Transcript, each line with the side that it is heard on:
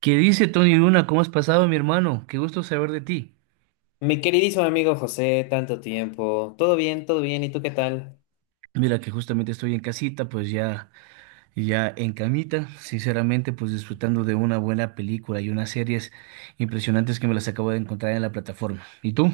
right: ¿Qué dice Tony Luna? ¿Cómo has pasado, mi hermano? Qué gusto saber de ti.
left: Mi queridísimo amigo José, tanto tiempo. ¿Todo bien? ¿Todo bien? ¿Y tú qué tal?
right: Mira que justamente estoy en casita, pues ya, ya en camita, sinceramente, pues disfrutando de una buena película y unas series impresionantes que me las acabo de encontrar en la plataforma. ¿Y tú?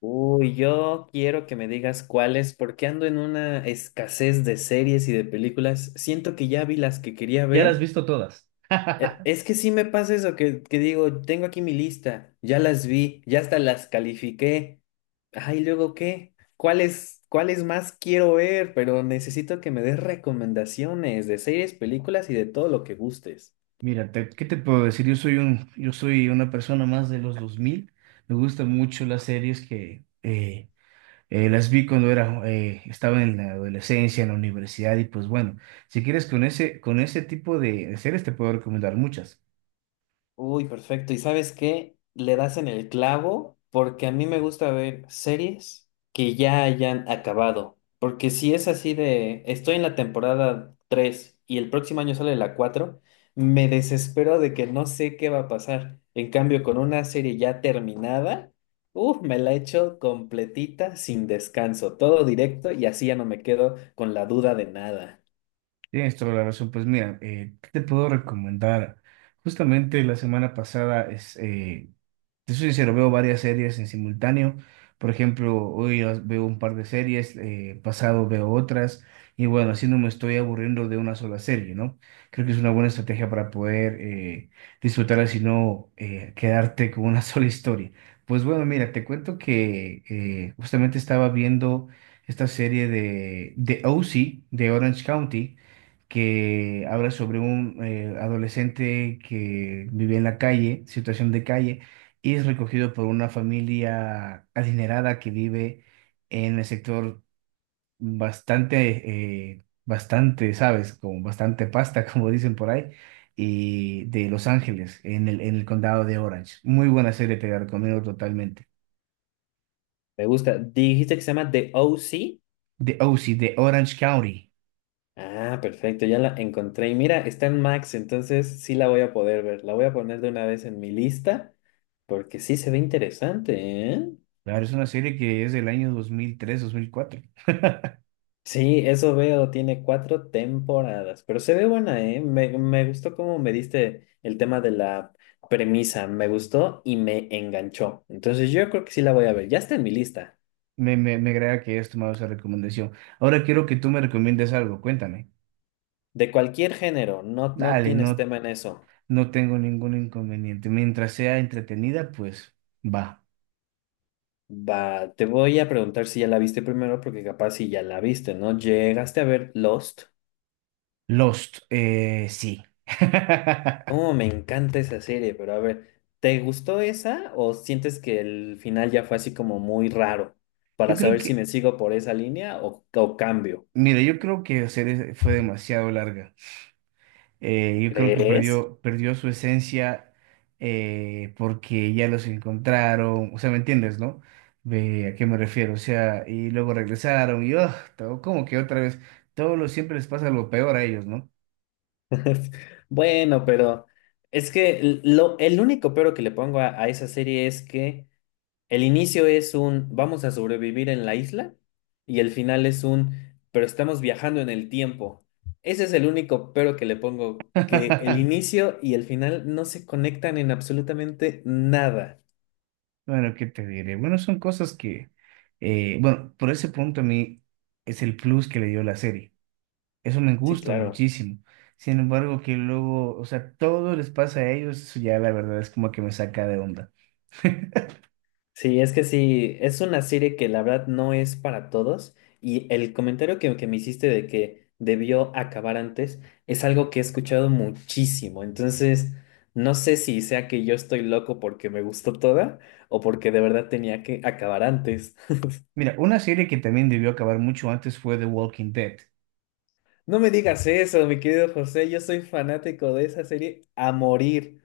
left: Uy, yo quiero que me digas cuáles, porque ando en una escasez de series y de películas. Siento que ya vi las que quería
right: Ya las has
left: ver.
right: visto todas.
left: E- Es que sí me pasa eso, que digo, tengo aquí mi lista, ya las vi, ya hasta las califiqué. Ay, ¿luego qué? ¿Cuáles más quiero ver? Pero necesito que me des recomendaciones de series, películas y de todo lo que gustes.
right: Mira, ¿qué te puedo decir? Yo soy una persona más de los 2000. Me gustan mucho las series que, las vi cuando era, estaba en la adolescencia, en la universidad, y pues bueno, si quieres con ese tipo de series te puedo recomendar muchas.
left: Uy, perfecto. ¿Y sabes qué? Le das en el clavo porque a mí me gusta ver series que ya hayan acabado. Porque si es así de, estoy en la temporada 3 y el próximo año sale la 4, me desespero de que no sé qué va a pasar. En cambio, con una serie ya terminada, uff, me la echo completita, sin descanso, todo directo y así ya no me quedo con la duda de nada.
right: Tienes toda la razón. Pues mira, ¿qué te puedo recomendar? Justamente la semana pasada es, Te soy sincero, veo varias series en simultáneo. Por ejemplo, hoy veo un par de series, pasado veo otras, y bueno, así no me estoy aburriendo de una sola serie, ¿no? Creo que es una buena estrategia para poder disfrutarla, sino quedarte con una sola historia. Pues bueno, mira, te cuento que justamente estaba viendo esta serie de, OC, de Orange County, que habla sobre un adolescente que vive en la calle, situación de calle, y es recogido por una familia adinerada que vive en el sector bastante, ¿sabes? Como bastante pasta, como dicen por ahí, y de Los Ángeles, en el condado de Orange. Muy buena serie, te la recomiendo totalmente.
left: Me gusta. Dijiste que se llama The OC.
right: The OC, de Orange County.
left: Ah, perfecto, ya la encontré. Y mira, está en Max, entonces sí la voy a poder ver. La voy a poner de una vez en mi lista, porque sí se ve interesante, ¿eh?
right: Claro, es una serie que es del año 2003, 2004.
left: Sí, eso veo, tiene 4 temporadas, pero se ve buena, ¿eh? Me gustó cómo me diste el tema de la premisa, me gustó y me enganchó. Entonces yo creo que sí la voy a ver, ya está en mi lista.
right: Me agrada que hayas tomado esa recomendación. Ahora quiero que tú me recomiendes algo, cuéntame.
left: De cualquier género, no, no
right: Dale,
left: tienes
right: no,
left: tema en eso.
right: no tengo ningún inconveniente. Mientras sea entretenida, pues va.
left: Va, te voy a preguntar si ya la viste primero, porque capaz si ya la viste, ¿no? ¿Llegaste a ver Lost?
right: Lost, sí.
left: Oh, me encanta esa serie, pero a ver, ¿te gustó esa o sientes que el final ya fue así como muy raro? Para
right: Yo creo
left: saber si
right: que,
left: me sigo por esa línea o cambio.
right: yo creo que la serie fue demasiado larga. Yo creo que
left: ¿Crees?
right: perdió su esencia, porque ya los encontraron. O sea, ¿me entiendes, no? Ve, ¿a qué me refiero? O sea, y luego regresaron y oh, todo, como que otra vez, todo lo siempre les pasa lo peor a ellos, ¿no?
left: Bueno, pero es que el único pero que le pongo a esa serie es que... El inicio es un vamos a sobrevivir en la isla y el final es un pero estamos viajando en el tiempo. Ese es el único pero que le pongo, que el inicio y el final no se conectan en absolutamente nada.
right: Bueno, ¿qué te diré? Bueno, son cosas que, bueno, por ese punto a mí es el plus que le dio la serie. Eso me
left: Sí,
right: gusta
left: claro.
right: muchísimo. Sin embargo, que luego, o sea, todo les pasa a ellos, eso ya la verdad es como que me saca de onda.
left: Sí, es que sí, es una serie que la verdad no es para todos y el comentario que me hiciste de que debió acabar antes es algo que he escuchado muchísimo, entonces no sé si sea que yo estoy loco porque me gustó toda o porque de verdad tenía que acabar antes.
right: Mira, una serie que también debió acabar mucho antes fue The Walking Dead,
left: No me digas eso, mi querido José, yo soy fanático de esa serie a morir,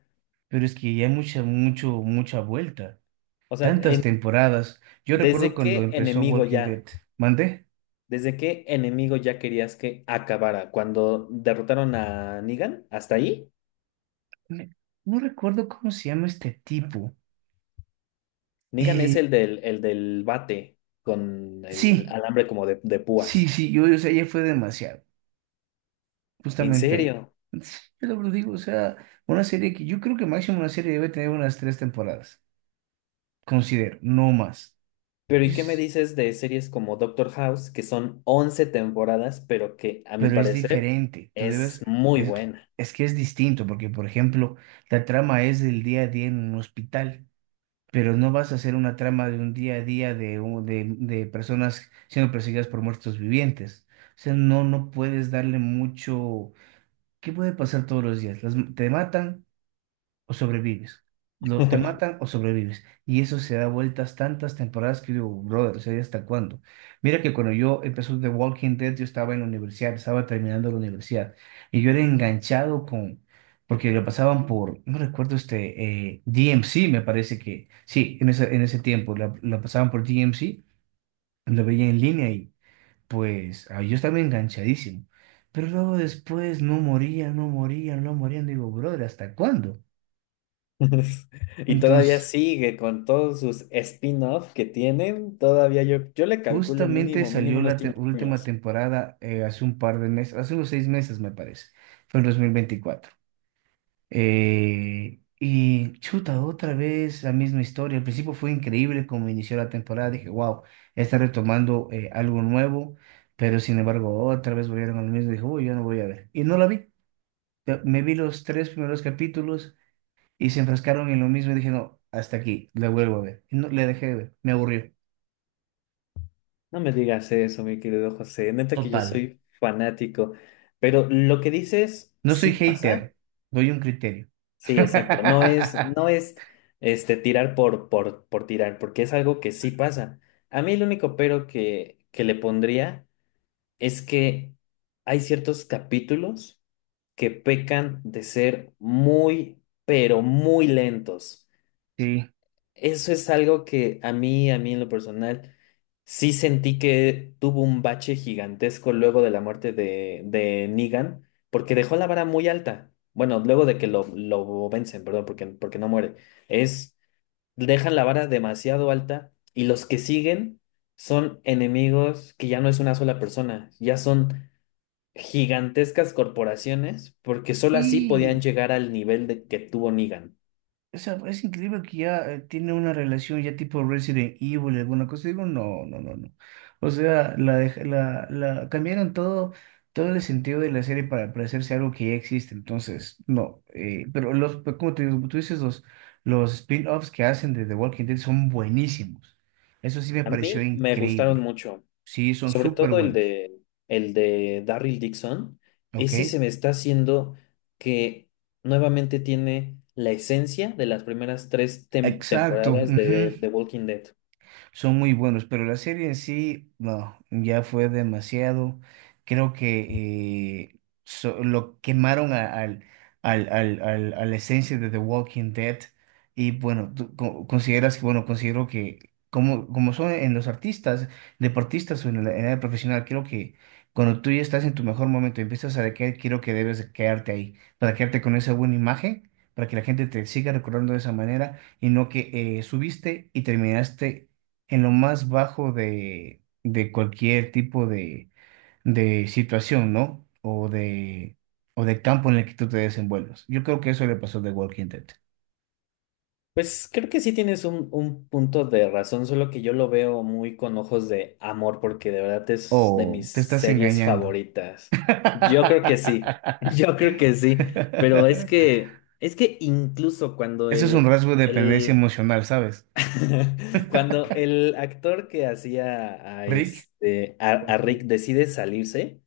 right: pero es que ya hay mucha vuelta.
left: o sea,
right: Tantas temporadas. Yo recuerdo
left: desde
right: cuando
left: qué
right: empezó
left: enemigo
right: Walking Dead.
left: ya.
right: ¿Mandé?
left: ¿Desde qué enemigo ya querías que acabara? Cuando derrotaron a Negan, hasta ahí.
right: Me- No recuerdo cómo se llama este tipo.
left: Negan es
right: Eh,
left: el del bate con el
right: sí.
left: alambre como de
right: Sí,
left: púas.
right: sí, yo, o sea, ya fue demasiado,
left: ¿En
right: justamente ahí.
left: serio?
right: Entonces, yo lo digo, o sea, una serie que yo creo que máximo una serie debe tener unas 3 temporadas, considero, no más.
left: Pero ¿y qué me
right: Es-
left: dices de series como Doctor House, que son 11 temporadas, pero que a mi
right: pero es
left: parecer
right: diferente,
left: es muy
right: es,
left: buena?
right: es que es distinto, porque por ejemplo, la trama es del día a día en un hospital, pero no vas a hacer una trama de un día a día de, de personas siendo perseguidas por muertos vivientes. O sea, no, no puedes darle mucho. ¿Qué puede pasar todos los días? Te matan o sobrevives. Te matan o sobrevives. Y eso se da vueltas tantas temporadas que yo digo, brother, o sea, ¿hasta cuándo? Mira que cuando yo empezó The Walking Dead, yo estaba en la universidad, estaba terminando la universidad. Y yo era enganchado con, porque lo pasaban por, no recuerdo este, DMC, me parece que, sí, en ese tiempo, la pasaban por DMC, lo veía en línea y pues ah, yo estaba enganchadísimo. Pero luego después no morían. Digo, brother, ¿hasta cuándo?
left: Y todavía
right: Entonces,
left: sigue con todos sus spin-offs que tienen, todavía yo le calculo
right: justamente
left: mínimo
right: salió
left: unos
right: la
left: 5
right: última
left: años.
right: temporada, hace un par de meses, hace unos seis meses me parece, fue en 2024. Y chuta, otra vez la misma historia. Al principio fue increíble como inició la temporada, dije, wow, está retomando algo nuevo, pero sin embargo otra vez volvieron a lo mismo, dije, uy, yo no voy a ver. Y no la vi. Me vi los 3 primeros capítulos y se enfrascaron en lo mismo y dije, no, hasta aquí, la vuelvo a ver. Y no, le dejé de ver, me aburrió.
left: No me digas eso, mi querido José. Neta que yo
right: Total.
left: soy fanático. Pero lo que dices
right: No soy
left: sí pasa.
right: hater, doy un criterio.
left: Sí, exacto. No es este, tirar por tirar, porque es algo que sí pasa. A mí el único pero que le pondría es que hay ciertos capítulos que pecan de ser muy, pero muy lentos.
right: Sí.
left: Eso es algo que a mí en lo personal, sí sentí que tuvo un bache gigantesco luego de la muerte de Negan, porque dejó la vara muy alta. Bueno, luego de que lo vencen, perdón, porque no muere. Es, dejan la vara demasiado alta y los que siguen son enemigos que ya no es una sola persona, ya son gigantescas corporaciones, porque solo así podían
right: Y,
left: llegar al nivel de que tuvo Negan.
right: o sea, es increíble que ya tiene una relación ya tipo Resident Evil, alguna cosa. Digo, no, no, no, no. O sea, la cambiaron todo, todo el sentido de la serie para parecerse a algo que ya existe. Entonces, no. Pero los, pero como te digo, como tú dices, los spin-offs que hacen de The Walking Dead son buenísimos. Eso sí me
left: A
right: pareció
left: mí me gustaron
right: increíble.
left: mucho.
right: Sí, son
left: Sobre
right: súper
left: todo
right: buenos.
left: el de Darryl Dixon,
right: ¿Ok?
left: ese se me está haciendo que nuevamente tiene la esencia de las primeras tres
right: Exacto.
left: temporadas
right: Ujú,
left: de The Walking Dead.
right: son muy buenos, pero la serie en sí, no, ya fue demasiado. Creo que lo quemaron a la esencia de The Walking Dead. Y bueno, consideras que, bueno, considero que como, como son en los artistas, deportistas o en la, en el área profesional, creo que cuando tú ya estás en tu mejor momento y empiezas a decaer, creo que debes quedarte ahí, para quedarte con esa buena imagen, para que la gente te siga recordando de esa manera y no que subiste y terminaste en lo más bajo de cualquier tipo de situación, ¿no? O de campo en el que tú te desenvuelvas. Yo creo que eso le pasó de Walking Dead.
left: Pues creo que sí tienes un punto de razón, solo que yo lo veo muy con ojos de amor, porque de verdad es de
right: Oh,
left: mis
right: te estás
left: series
right: engañando.
left: favoritas. Yo creo que sí, yo creo que sí, pero es que incluso cuando
right: Eso es un
left: el,
right: rasgo de dependencia
left: el
right: emocional, ¿sabes?
left: cuando el actor que hacía a
right: Rick.
left: este a,
right: ¿Por
left: a Rick
right: quién?
left: decide salirse,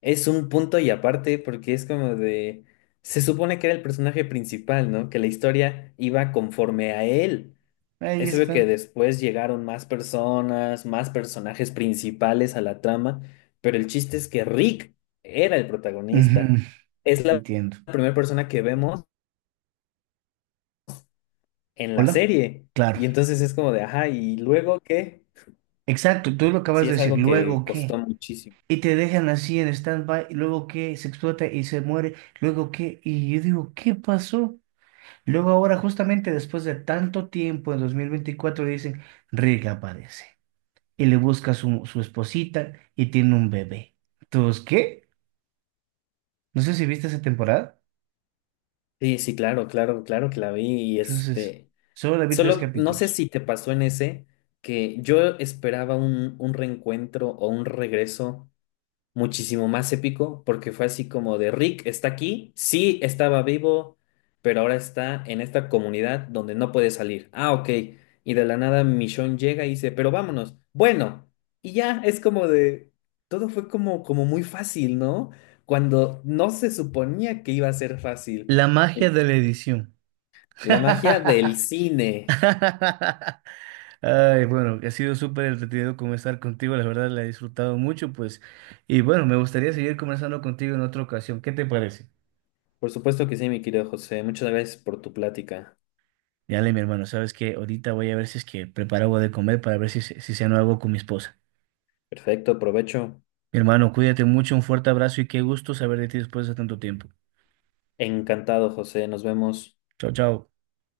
left: es un punto y aparte porque es como de se supone que era el personaje principal, ¿no? Que la historia iba conforme a él.
right: Ahí
left: Es obvio que
right: está.
left: después llegaron más personas, más personajes principales a la trama, pero el chiste es que Rick era el
right: Ujú.
left: protagonista. Es la
right: Entiendo.
left: primera persona que vemos en la
right: Hola.
left: serie.
right: Claro.
left: Y entonces es como de, ajá, ¿y luego qué?
right: Exacto, tú lo acabas
left: Sí,
right: de
left: es
right: decir.
left: algo que
right: ¿Luego
left: costó
right: qué?
left: muchísimo.
right: Y te dejan así en stand-by, y luego que se explota y se muere, luego que, y yo digo, ¿qué pasó? Luego ahora, justamente después de tanto tiempo, en 2024, dicen, Rick aparece y le busca su esposita y tiene un bebé. Entonces, ¿qué? No sé si viste esa temporada.
left: Sí, sí, claro, claro, claro que la vi y
right: Entonces,
left: este,
right: solo la vi tres
left: solo no sé
right: capítulos.
left: si te pasó en ese que yo esperaba un reencuentro o un regreso muchísimo más épico porque fue así como de Rick está aquí, sí estaba vivo, pero ahora está en esta comunidad donde no puede salir. Ah, ok. Y de la nada Michonne llega y dice, pero vámonos. Bueno, y ya es como de, todo fue como, como muy fácil, ¿no? Cuando no se suponía que iba a ser fácil.
right: La magia
left: En-
right: de la edición.
left: La magia del cine.
right: Ay, bueno, ha sido súper entretenido conversar contigo, la verdad la he disfrutado mucho, pues, y bueno, me gustaría seguir conversando contigo en otra ocasión, ¿qué te parece?
left: Por supuesto que sí, mi querido José. Muchas gracias por tu plática.
right: Dale, mi hermano, sabes que ahorita voy a ver si es que preparo algo de comer para ver si, si ceno algo con mi esposa.
left: Perfecto, provecho.
right: Mi hermano, cuídate mucho, un fuerte abrazo y qué gusto saber de ti después de tanto tiempo.
left: Encantado, José. Nos vemos.
right: Chao, chao.